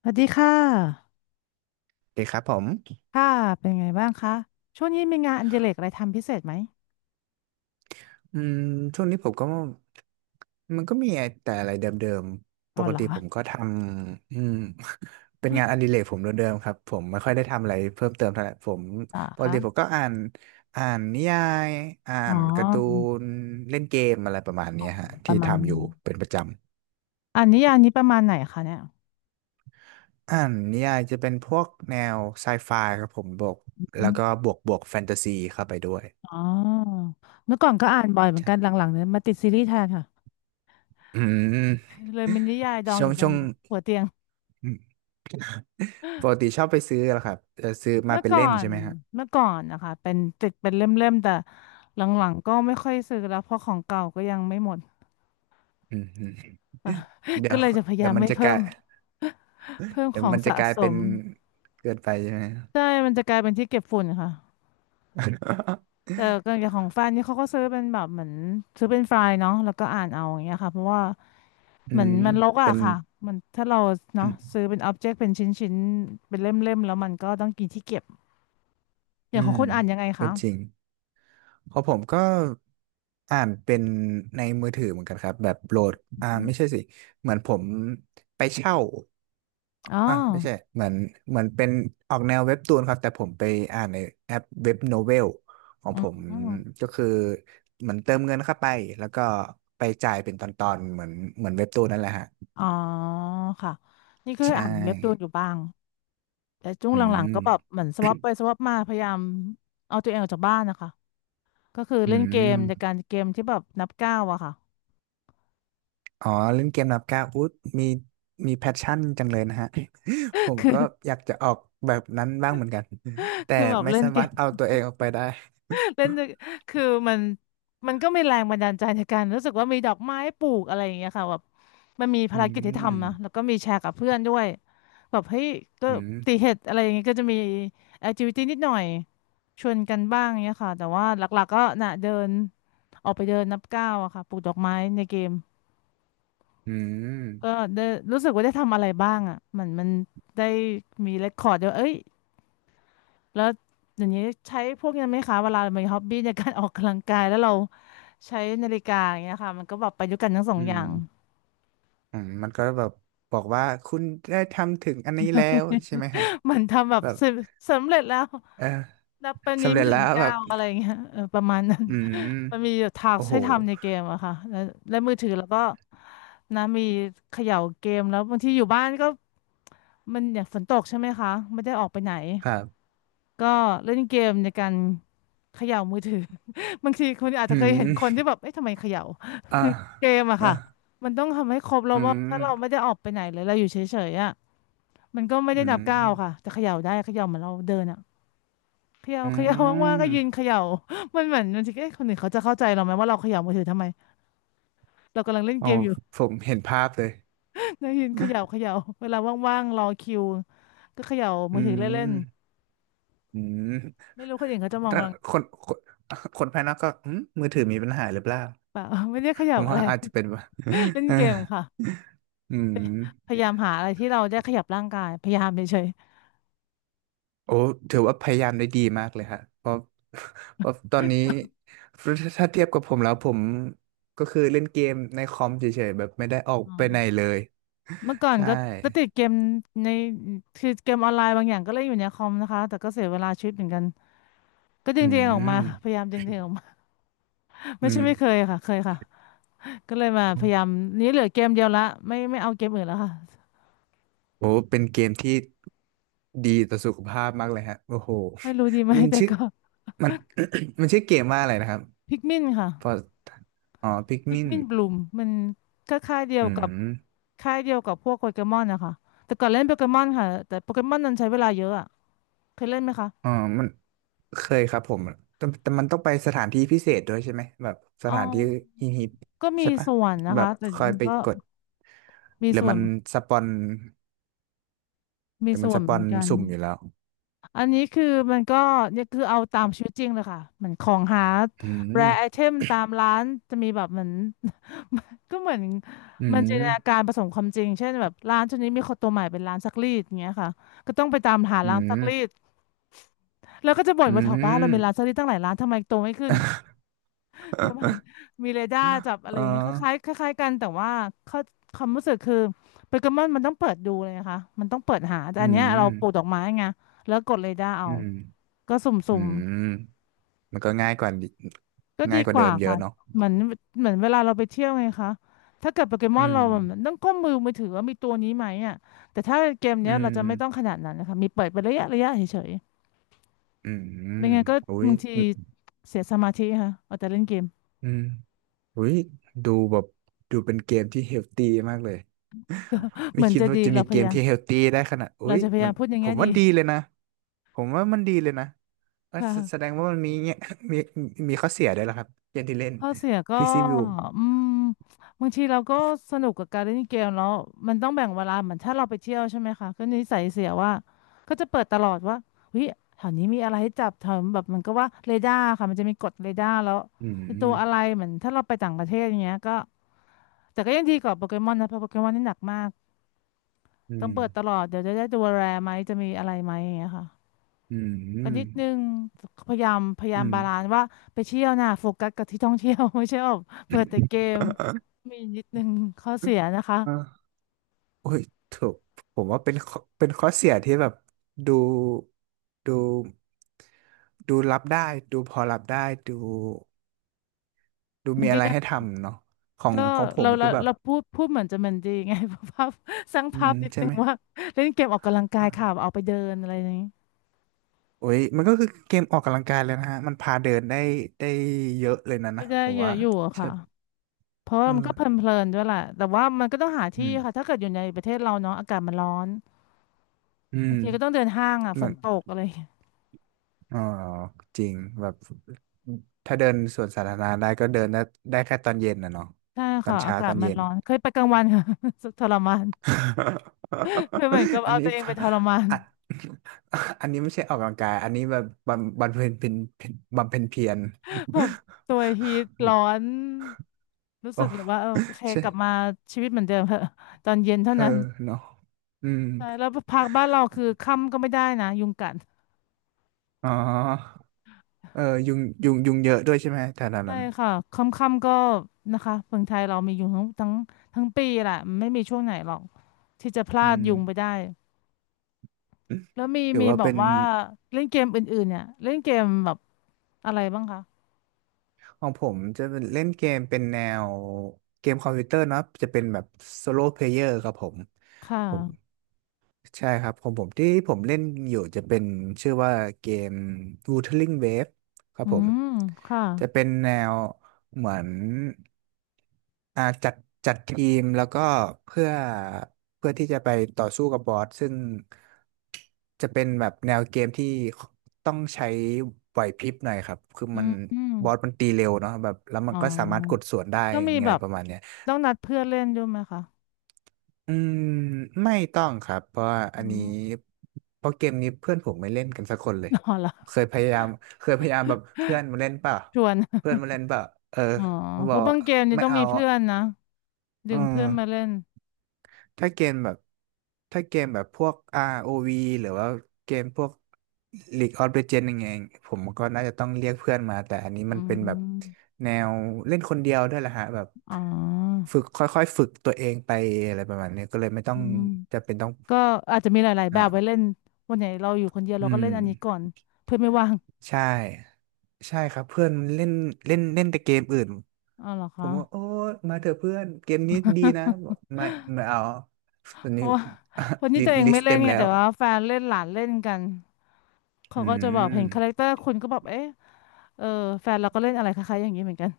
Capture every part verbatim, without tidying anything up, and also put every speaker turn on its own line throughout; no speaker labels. สวัสดีค่ะ
เดีครับผม
ค่ะ เป็นไงบ้างคะช่วงนี้มีงานอดิเรกอะไรทำพิเศษไหม
อืมช่วงนี้ผมก็มันก็มีแต่อะไรเดิมๆ ป
อ๋อ
ก
เหรอ
ติผมก็ทำอืม เป็นงานอดิเรกผมเดิมๆครับ ผมไม่ค่อยได้ทำอะไรเพิ่มเติมเท่าไหร่ผม
เหรอ
ปกติผม
คะ
ก็อ่านอ่านนิยายอ่า
อ๋อ
นการ์ตูนเล่นเกมอะไรประมาณ
อ๋
เนี้
อ
ยฮะ
ป
ที่
ระมาณ
ทำอ
นึ
ยู่
ง
เป็นประจำ
อันนี้อันนี้ประมาณไหนคะเนี่ย
อ่านนิยายจะเป็นพวกแนวไซไฟครับผมบวก
อ
แล้
ม
วก็บวกบวกแฟนตาซีเข้าไปด้วย
อ๋อเมื่อก่อนก็อ่านบ่อยเหมือนกันห
ใช่
ลังๆเนี่ยมาติดซีรีส์แทนค่ะ
อืม
เลยมีนิยายดอง
ช่
อ
วง
ยู่บ
ช่
น
วง
หัวเตียง
ปกติชอบไปซื้อเหรอครับเออซื้อมา
เมื่อ
เป็น
ก่อ
เล่มใช่
น
ไหมฮะ
เมื่อก่อนนะคะเป็นติดเป็นเล่มๆแต่หลังๆก็ไม่ค่อยซื้อแล้วเพราะของเก่าก็ยังไม่หมด
อืมอืม เดี๋
ก็
ยว
เลยจะพยา
เดี๋
ยา
ยว
ม
มัน
ไม่
จะก
เพิ่
ลา
ม
ย
เพิ่ม
เดี๋
ข
ยว
อง
มันจะ
สะ
กลาย
ส
เป็น
ม
เกินไปใช่ไหม
ใช่มันจะกลายเป็นที่เก็บฝุ่นค่ะแต่ก็อ ย่างของแฟนนี่เขาก็ซื้อเป็นแบบเหมือนซื้อเป็นไฟล์เนาะแล้วก็อ่านเอาอย่างเงี้ยค่ะเพราะว่า
อื
เหมือน
ม
มันรกอะ
เป็น
ค่ะมันถ้าเรา
อื
เนาะ
ม
ซื้อเป็นอ็อบเจกต์เป็นชิ้นชิ้นเป็นเล่มเล่มแล้วมันก็ต้องกินที่เก็บอย่า
อื
งของ
ม
คุณอ่านยังไง
ก็
คะ
จริงเพราะผมก็อ่านเป็นในมือถือเหมือนกันครับแบบโหลดอ่าไม่ใช่สิเหมือนผมไปเช่า
อ๋อ
อ่ะไม่ใช่เหมือนเหมือนเป็นออกแนวเว็บตูนครับแต่ผมไปอ่านในแอปเว็บโนเวลของ
อื
ผม
ม
ก็คือเหมือนเติมเงินเข้าไปแล้วก็ไปจ่ายเป็นตอนๆเหมือนเหมือนเว็บตูนนั่นแหละฮะ
อ๋อค่ะนี่ก็
ใช
เคยอ่านเว็บตูนอ
่
ยู่บ้างแต่ช่วง
อื
หลังๆ
ม
ก็แบบเหมือนสวอปไปสวอปมาพยายามเอาตัวเองออกจากบ้านนะคะก็คือ
อื
เล่นเกมใน
ม
การเกมที่แบบนับก้าวอะค่ะ
อ๋อเล่นเกมนับก้าวอุ๊ยมีมีแพชชั่นจังเลยนะฮะ ผม
คือ
ก็อยากจะออกแบบนั้นบ้างเหมือนกันแต่
คือแบบ
ไม่
เล่น
สา
เก
มารถ
ม
เอาตัวเองออกไปได้
เล่นด้วยคือมันมันก็มีแรงบันดาลใจในการรู้สึกว่ามีดอกไม้ปลูกอะไรอย่างเงี้ยค่ะแบบมันมี
อื
ภารกิจที่ทำนะ
ม
แล้วก็มีแชร์กับเพื่อนด้วยแบบเฮ้ยก็
อืม
ตีเห็ดอะไรอย่างเงี้ยก็จะมีแอคทิวิตี้นิดหน่อยชวนกันบ้างเงี้ยค่ะแต่ว่าหลักๆก็น่ะเดินออกไปเดินนับก้าวอะค่ะปลูกดอกไม้ในเกม
อื
ก็
ม
ได้รู้สึกว่าได้ทำอะไรบ้างอะมันมันได้มีเรคคอร์ดด้วยเอ้ย แล้วอย่างนี้ใช้พวกนี้ไหมคะเวลามีฮ็อบบี้ในการออกกำลังกายแล้วเราใช้นาฬิกาอย่างเงี้ยค่ะมันก็แบบประยุกต์กันทั้งสอง
อื
อย่า
ม
ง
อืมมันก็แบบบอกว่าคุณได้ทำถึงอันนี้แล้วใช่ไหมฮะ
มันทำแบบ
แบบ
สำสำเร็จแล้ว
เออ
รับไปนี้
สำเร็
ห
จ
มื่
แล้
น
วแบ
เก้า
บ
อะไรเงี้ยเออประมาณนั้น
อืม
มันมีทาส
โอ้โห
ให้ทำในเกมอะค่ะแล้วแล้วมือถือแล้วก็นะมีเขย่าเกมแล้วบางทีอยู่บ้านก็มันอย่างฝนตกใช่ไหมคะไม่ได้ออกไปไหน
ครับ
ก็เล่นเกมในการเขย่ามือถือ บางทีคุณอาจ
อื
จะเคยเห็นคน
ม
ที่แบบเอ๊ะทำไมเขย่า
อ่า
คือเกมอะ
เออ
ค่ะมันต้องทำให้ครบแล้ว
อื
ว่าถ้าเราไม่
ม
ได้ออกไปไหนเลยเราอยู่เฉยๆอะมันก็ไม่ได้
อื
นับ
ม
ก้าวค่ะจะเขย่าได้เขย่าเหมือนเราเดินอะเขย่า
อื
เขย่าว่างๆก็ยืน
ม
เขย่ามันเหมือนบางทีเอ๊ะคนอื่นเขาจะเข้าใจเราไหมว่าเราเขย่ามือถือทำไมเรากำลังเล่น
โอ้
เกมอยู่
ผมเห็นภาพเลย
นะยืนเขย่าเขย่าเวลาว่างๆรอคิวก็เขย่า
อื
มือถือเล่น
มอืม
ๆไม่รู้คนอื่นเขาจะมอง
ถ้า
เรา
ค
ห
นคนคนภายนอกก็อืมมือถือมีปัญหาหรือเปล่า
รือเปล่า ไม่ได้เข
ผ
ย่า
ม
อะ
ว่า
ไร
อาจจะเป็น ว่า
เล่นเกมค่ะ
อืม
พยายามหาอะไรที่เราได้ขยับร่างกายพยายามเฉย
โอ้ถือว่าพยายามได้ดีมากเลยฮะเพราะ เพราะตอนนี้ถ้าเทียบกับผมแล้วผมก็คือเล่นเกมในคอมเฉยๆแบบไม่ได้ออก
ๆอื
ไป
ม
ไหนเลย
เมื่อก่อน
ใช่
ก็ก็ติดเกมในคือเกมออนไลน์บางอย่างก็เล่นอยู่ในคอมนะคะแต่ก็เสียเวลาชีวิตเหมือนกันก็ดึ
อื
งตัวเองออกมาค่ะพยา
ม
ยามดึงตัวเองออกมา
อื
ไม่ใช่
ม
ไม่เคยค่ะเคยค่ะก็เลยมาพยายามนี้เหลือเกมเดียวละไม่ไม่เอาเกมอื่นแล้วค่ะ
โอ้เป็นเกมที่ดีต่อสุขภาพมากเลยฮะโอ้โห
ไม่รู้ดีไหม
มัน
แต่
ชื่อ
ก็
มัน มันชื่อเกมว่าอะไรนะครับ
พิกมินค่ะ
พออ๋อพิก
พิก
มิน
มินบลูมมันก็ค่ายเดีย
อื
วกับ
ม
ค่ายเดียวกับพวกโปเกมอนนะคะแต่ก่อนเล่นโปเกมอนค่ะแต่โปเกมอนนั้นใช้เวลาเยอะอะเคยเล่นไหมคะ
อ๋อมัน เคยครับผมแต่แต่มันต้องไปสถานที่พิเศษด้วยใช่ไหม แบบส
อ๋อ
ถานที่ฮิปฮิป
ก็มี
ใช่ปะ
ส่วนนะ
แบ
คะ
บ
แต่
คอย
มัน
ไป
ก็
กด
มี
หรือ
ส่ว
มั
น
นสปอนห
มี
รือมั
ส่
น
ว
ส
นเห
ป
มื
อ
อน
น
กัน
สุ่มอยู่แล้ว
อันนี้คือมันก็เนี่ยคือเอาตามชีวิตจริงเลยค่ะเหมือนของหา
อื
แรไอเท
ม
มตามร้านจะมีแบบเหมือน ก็เหมือน
อื
มันจินตนากา
ม
รผสมความจริงเช่นแบบร้านช่วนี้มีคนตัวใหม่เป็นร้านซักรีดอย่างเงี้ยค่ะก็ต้องไปตามหา
อื
ร้านซักรีด
ม
แล้วก็จะบ่น
อื
ว่าแถวบ้านเรามีร้าน
ม
ซักรีดตั้งหลายร้านทำไมโตไม่ขึ้น ประมาณ มีเรดาร์จับอะ
เอ
ไร
อ
อย่างเงี้ยคล้ายๆคล้ายๆกันแต่ว่าเขาความรู้สึกคือโปเกมอนมันต้องเปิดดูเลยนะคะมันต้องเปิดหาแต่
อื
อันเนี้ย
ม
เราปลูกดอกไม้ไงแล้วกดเรดาร์เอา
อืม
ก็
อื
สุ่ม
มมันก็ง่ายกว่าดิ
ๆก็ดี
ง่ายกว่า
ก
เดิ
ว่า
มเย
ค่ะ
อะเนาะ
เหมือนเหมือนเวลาเราไปเที่ยวไงคะถ้าเกิดโปเกม
อื
อนเรา
ม
แบบต้องก้มมือมือถือว่ามีตัวนี้ไหมอ่ะแต่ถ้าเกม
อื
เนี้ยเราจะไม่ต้องข
ม
นาดนั้นนะคะมีเปิดเป็นระยะระยะเฉย
อื
ๆ
ม
ไม่งั้นก็
อุ้ย
บางที
อ
เสียสมาธิค่ะเอาแต่เล่นเกม
ืมอุ้ยดูแบบ ดูเป็นเกมที่เฮลตี้มากเลย
เห
ไม่
มือน
คิด
จะ
ว่า
ดี
จะ
เรา
มี
พ
เก
ยา
ม
ยาม
ที่เฮลตี้ได้ขนาดอุ้
เรา
ย
จะพยา
มั
ยา
น
มพูดอย่าง
ผ
เงี้ย
มว่า
ดี
ดีเลยนะผมว่ามันดีเลยนะเอ้อแสแสด
ค่ะ
งว่ามันมีเงี้ย มีมีข้อเสียด้วยเหรอครับเกมที่เล่น
ข้อเสียก็
พีซีบิว
อืมบางทีเราก็สนุกกับการเล่นเกมแล้วมันต้องแบ่งเวลาเหมือนถ้าเราไปเที่ยวใช่ไหมคะก็นิสัยเสียว่าก็จะเปิดตลอดว่าเฮ้ยแถวนี้มีอะไรให้จับแถวแบบมันก็ว่าเรดาร์ค่ะมันจะมีกดเรดาร์แล้ว
อื
ไอ้ตัวอะไร
ม
เหมือนถ้าเราไปต่างประเทศอย่างเงี้ยก็แต่ก็ยังดีกว่าโปเกมอนนะเพราะโปเกมอนนี่หนักมาก
อื
ต้อง
ม
เปิดตลอดเดี๋ยวจะได้ตัวแรร์ไหมจะมีอะไรไหมอย่างเงี้ยค่ะ
อื
กันนิด
ม
นึงพยายามพยา
อื
ยาม
ม
บาลานซ์ว่าไปเที่ยวน่ะโฟกัสกับที่ท่องเที่ยว ไม่ใช่แบบเปิดแต่เกม มีนิดนึงข้อเสียนะคะ
อ่าโอ้ยถูกผมว่าเป็นข้อเป็นข้อเสียที่แบบดูดูดูรับได้ดูพอรับได้ดูดู
มั
มี
นก็
อะไร
ยัง
ให้ทำเนาะของ
ก็
ของผ
เรา
ม
เรา
คือแบบ
เราพูดพูดเหมือนจะเหมันดีไง ภาพสร้าง
อื
ภา
ม
พนิด
ใช่
นึง
ไหม
ว่าเล่นเกมออกกำลังกายค่ะเอาไปเดินอะไรอย่างนี้
โอ้ยมันก็คือเกมออกกำลังกายเลยนะฮะมันพาเดินได้ได้เยอะเลยนะ
ก็
นะ
ได้
ผม
เย
ว่า
อะอยู่อะ
ใช่
ค่ะเพราะว่า
เอ
มันก็เพ
อ
ลินๆด้วยแหละแต่ว่ามันก็ต้องหา
อื
ที่
ม
ค่ะถ้าเกิดอยู่ในประเทศเราเนาะอากาศมันร้อน
อื
บา
ม
งทีก็ต้องเดินห้างอ่ะฝ
มั
น
น
ตกอะไรอย่างเงี้ย
อ๋อจริงแบบถ้าเดินสวนสาธารณะได้ก็เดินได้ได้แค่ตอนเย็นนะเนาะ
ใช่
ตอ
ค่ะ
น
อา
เช้า
กา
ต
ศ
อน
มัน
เย็น
ร้อนเคยไปกลางวันค่ะ ทรมาน คือเหมือนกับ
อัน
เอา
นี้
ตัวเองไปทรมาน
อ่ะ อันนี้ไม่ใช่ออกกำลังกายอันนี้แบบบำบำเพ็ญเป็นเป็นบำเพ็ญเพียร
แบบตัวฮีทร้ อนรู้สึ
โอ้
กเลยว่าเออโอเค
ใช่
กลับมาชีวิตเหมือนเดิมเถอะตอนเย็นเท่า
เอ
นั้น
อเนาะอืม
ใช่แล้วพักบ้านเราคือค่ำก็ไม่ได้นะยุงกัด
อ๋อ เออยุงยุงยุงเยอะด้วยใช่ไหมแถว
ใช่
นั้น
ค่ะค่ำๆก็นะคะเมืองไทยเรามียุงทั้งทั้งทั้งปีแหละไม่มีช่วงไหนหรอกที่จะพลา
อื
ด
ม
ยุงไปได้แล้วมี
หรือ
มี
ว่า
แบบ
เป็น
ว่าเล่นเกมอื่นๆเนี่ยเล่นเกมแบบอะไรบ้างคะ
ของผมจะเป็นเล่นเกมเป็นแนวเกมคอมพิวเตอร์เนอะจะเป็นแบบโซโล่เพลเยอร์ครับผม
ค่ะ
ผม ใช่ครับของผมที่ผมเล่นอยู่จะเป็นชื่อว่าเกม Wuthering Waves ครับ
อื
ผม
มค่ะ
จะเป็นแนวเหมือนอ่าจัดจัดทีมแล้วก็เพื่อเพื่อที่จะไปต่อสู้กับบอสซึ่งจะเป็นแบบแนวเกมที่ต้องใช้ไหวพริบหน่อยครับคือ
อื
มัน
ม
บอสมันตีเร็วเนาะแบบแล้วมั
อ๋
นก็สามารถกด
อ
สวนได้
ต้องมี
ไง
แบบ
ประมาณเนี้ย
ต้องนัดเพื่อนเล่นด้วยไหมคะ
อืมไม่ต้องครับเพราะว่าอั
อื
นนี้
ม
เพราะเกมนี้เพื่อนผมไม่เล่นกันสักคนเลย
อ๋อเหรอ
เคยพยายามเคยพยายามแบบเพื่อนมาเล่นเปล่า
ชวน
เพื่อนมาเล่นเปล่าเออ
อ๋อ
บ
เพ
อ
ราะ
ก
บางเกมนี่
ไม่
ต้อง
เอา
มีเพื่อนนะดึ
อื
ง
ม
เพื่อนมาเล่น
ถ้าเกมแบบถ้าเกมแบบพวก อาร์ โอ วี หรือว่าเกมพวก League of Legends ยังไงผมก็น่าจะต้องเรียกเพื่อนมาแต่อันนี้
อื
มันเป็นแบบ
ม
แนวเล่นคนเดียวด้วยแหละฮะแบบ
อ๋อ
ฝึกค่อยๆฝึกตัวเองไปอะไรประมาณนี้ก็เลยไม่ต้อ
อื
ง
ม
จะเป็นต้อง
ก็อาจจะมีหลายๆแบบไว้เล่
อ่า
นวันไหนเราอยู่คนเดียว
อื
เราก็
ม
เล่นอันนี้ก่อนเพื่อนไม่ว่าง
ใช่ใช่ครับเพื่อนเล่นเล่นเล่นแต่เกมอื่น
อ๋อเหรอ
ผ
คะ
มว่าโอ้มาเถอะเพื่อนเกมนี้ ดีนะบอกไม่ไม่เอาตอน
เพ
นี้
ราะว่าคน ที่ตัวเอง
ลิส
ไม่
ต์
เล่
เต็
น
ม
ไง
แล้ว
แต่ว่าแฟนเล่นหลานเล่นกันเขา
อื
ก็จะแบบเห็นคาแรค
ม
เตอร์คุณก็แบบเอ๊ะเออแฟนเราก็เล่นอะไรคล้ายๆอย่างนี้เหมือนกัน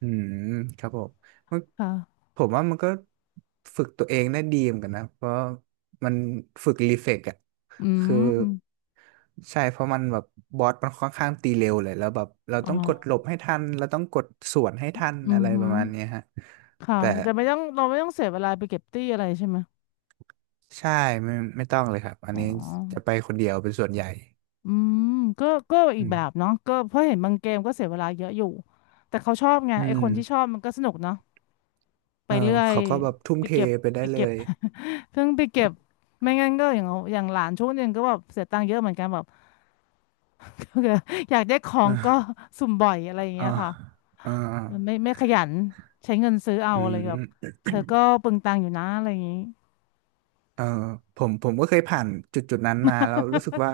อืมครับผมมัน
ค่ะ
ผมว่ามันก็ฝึกตัวเองได้ดีเหมือนกันนะเพราะมันฝึกรีเฟกอะ
อื
คือ
ม
ใช่เพราะมันแบบบอสมันค่อนข้างตีเร็วเลยแล้วแบบเรา
อ๋อ
ต้องกดหลบให้ทันเราต้องกดสวนให้ทัน
อื
อะ
อ
ไรป
หื
ระ
อ
มาณเนี้ยฮะ
ค่ะ
แต่
แต่ไม่ต้องเราไม่ต้องเสียเวลาไปเก็บตี้อะไรใช่ไหม
ใช่ไม่ไม่ต้องเลยครับอัน
อ๋
นี้จะ
อ
ไปคนเดียวเป็นส่วนใหญ่
อืมก็ก็อีก
อื
แบบ
ม
เนาะก็เพราะเห็นบางเกมก็เสียเวลาเยอะอยู่แต่เขาชอบไง
อื
ไอค
ม
นที่ชอบมันก็สนุกเนาะไป
เออ
เรื่อย
เขาก็แบบทุ่ม
ไป
เท
เก็บ
ไปได้
ไป
เล
เก็บ
ย
เพิ่งไปเก็บไม่งั้นก็อย่างเอาอย่างหลานช่วงหนึงก็แบบเสียตังค์เยอะเหมือนกันแบบ อยากได้ของก็
อ่า
สุ่มบ่อยอะไรอย่าง
อ่า
เงี้ยค่ะ
อ่า
มันไม่ไม่ขยันใช้เงินซื้อเอา
อื
อะไรแบบ
ม
เธอก็เปลืองตังค์อยู่นะอะไรอย่างงี้
เออผมผมก็เคยผ่านจุดจุดนั้นมาแล้วรู้สึกว่า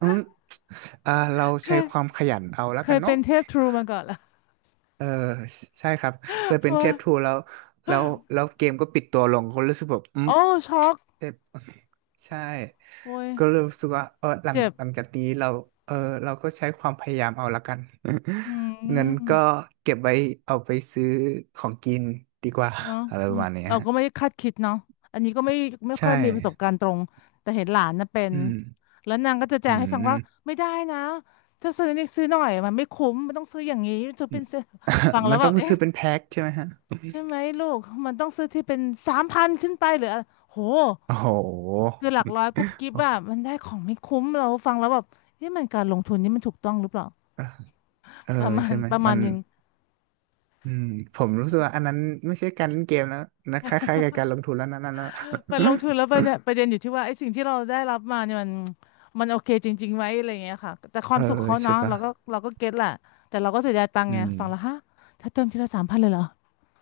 อืม อ่าเราใช้ความขยันเอาแล้ว
เค
กั
ย
นเนาะ
เป็นเทพทรูมาก่อนละ
เออใช่ครับเค ย
เพ
เป็น
ราะ
เท
ว่า
ปทูแล้วแล้วแล้วเกมก็ปิดตัวลงก็รู้สึกแบบอืม
โอ้ช็อก
เทปใช่
โอ้ย
ก็เลยรู้สึกว่าเออหลัง
เจ็บ
หลังจากนี้เราเออเราก็ใช้ความพยายามเอาแล้วกัน
อื
เงินก็
ม
เก็บไว้เอาไปซื้อของกินดีกว่า
เนาะ
อะไรป
มั
ระ
น
มาณเนี้ย
เรา
ฮะ
ก็ไม่ได้คาดคิดเนาะอันนี้ก็ไม่ไม่ค่
ใช่
อยมีประสบการณ์ตรงแต่เห็นหลานนะเป็น
อืม
แล้วนางก็จะแจ
อื
งให้ฟัง
ม
ว่า ไม่ได้นะถ้าซื้อนี่ซื้อหน่อยมันไม่คุ้มมันต้องซื้ออย่างนี้จะเป็นเซฟังแล้
มั
ว
น
แบ
ต้อ
บ
ง
เอ๊ะ
ซื้อเป็นแพ็คใช่ไหมฮะ
ใช่ไหมลูกมันต้องซื้อที่เป็นสามพันขึ้นไปหรืออะไรโห
โอ้โห
คือหลักร้อยกุ๊บกิ๊บอะมันได้ของไม่คุ้มเราฟังแล้วแบบนี่มันการลงทุนนี่มันถูกต้องหรือเปล่า
เออ
ประมา
ใช่
ณ
ไหม
ประมา
มั
ณ
น
หนึ่ง
อืมผมรู้สึกว่าอันนั้นไม่ใช่การเล่นเกมแล้วนะคล้ายๆกับการลงทุนแล้วนะนั่นนะ
มันลงทุนแล้วประเด็นประเด็นอยู่ที่ว่าไอ้สิ่งที่เราได้รับมาเนี่ยมันมันโอเคจริงๆไหมอะไรอย่างเงี้ยค่ะแต่ค
เอ
วา
อ
มสุขเขา
ใช่
เนาะ
ปะ
เราก็เราก็เก็ตแหละแต่เราก็เสียดายตังค์
อื
ไง
ม
ฟังแล้วฮะถ้าเติมทีละสามพันเลยเหรอ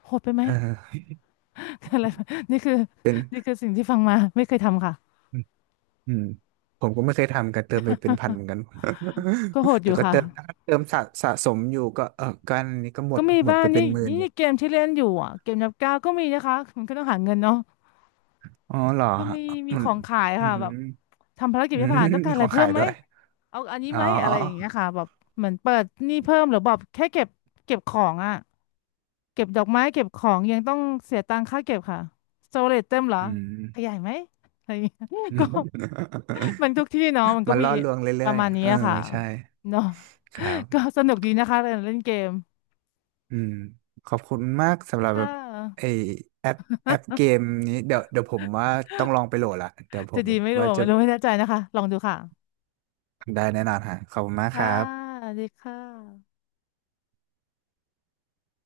โหดไปไหม
เออ
อะไรแบบนี่คือ
เป็น
นี่คือสิ่งที่ฟังมาไม่เคยทำค่ะ
อืมอืมผมก็ไม่เคยทำกันเติมไปเป็นพันเหมือนกัน
ก็โหด อ
แต่
ยู่
ก็
ค่ะ
เติมถ้าเติมสะสะสมอยู่ก็เออก็อันนี้ก็หม
ก็
ด
มี
หมด
บ้าง
ไปเป็
นี่
นหมื่น
นี่
อยู่
เกมที่เล่นอยู่อ่ะเกมนับก้าวก็มีนะคะมันก็ต้องหาเงินเนาะ
อ๋อเหรอ
ก็
ฮะ
มีมี
มั
ข
น
องขาย
อื
ค่ะแบ
ม
บทำภารกิจ
อื
ไม่
ม
ผ่านต้อง การ
มี
อะ
ข
ไร
อง
เพิ่
ขา
ม
ย
ไหม
ด้วย
เอาอันนี้
อ๋
ไหม
อ
อะไรอย่างเงี้ยค่ะแบบเหมือนเปิดหนี้เพิ่มหรือแบบแค่เก็บเก็บของอ่ะเก็บดอกไม้เก็บของยังต้องเสียตังค่าเก็บค่ะสโตเรจเต็มเหรอ
อื
ขยา
ม
ยไหมอะไรอย่างเงี้ย ก็มันทุกที่เนาะมันก็
มัน
มี
ล่อลวง
ป
เรื่อ
ระ
ย
มาณ
ๆ
นี้
เออ
อะค่ะ
ใช่
เนาะ
ครับ
ก็สนุกดีนะคะการเล่นเกม
อืมขอบคุณมากสำหรับแบ
ค่ะ
บไอแอปแอปเกม นี้เดี๋ยวเดี๋ยวผมว่าต้องลองไปโหลดละเดี๋ยวผ
จะ
ม
ดีไม่รู้
ว่า
อะ
จะ
ไม่รู้ไม่แน่ใจนะคะลองดูค่ะ
ได้แน่นอนฮะขอบคุณมากค
ค่ะ
รับ
สวัสดีค่ะ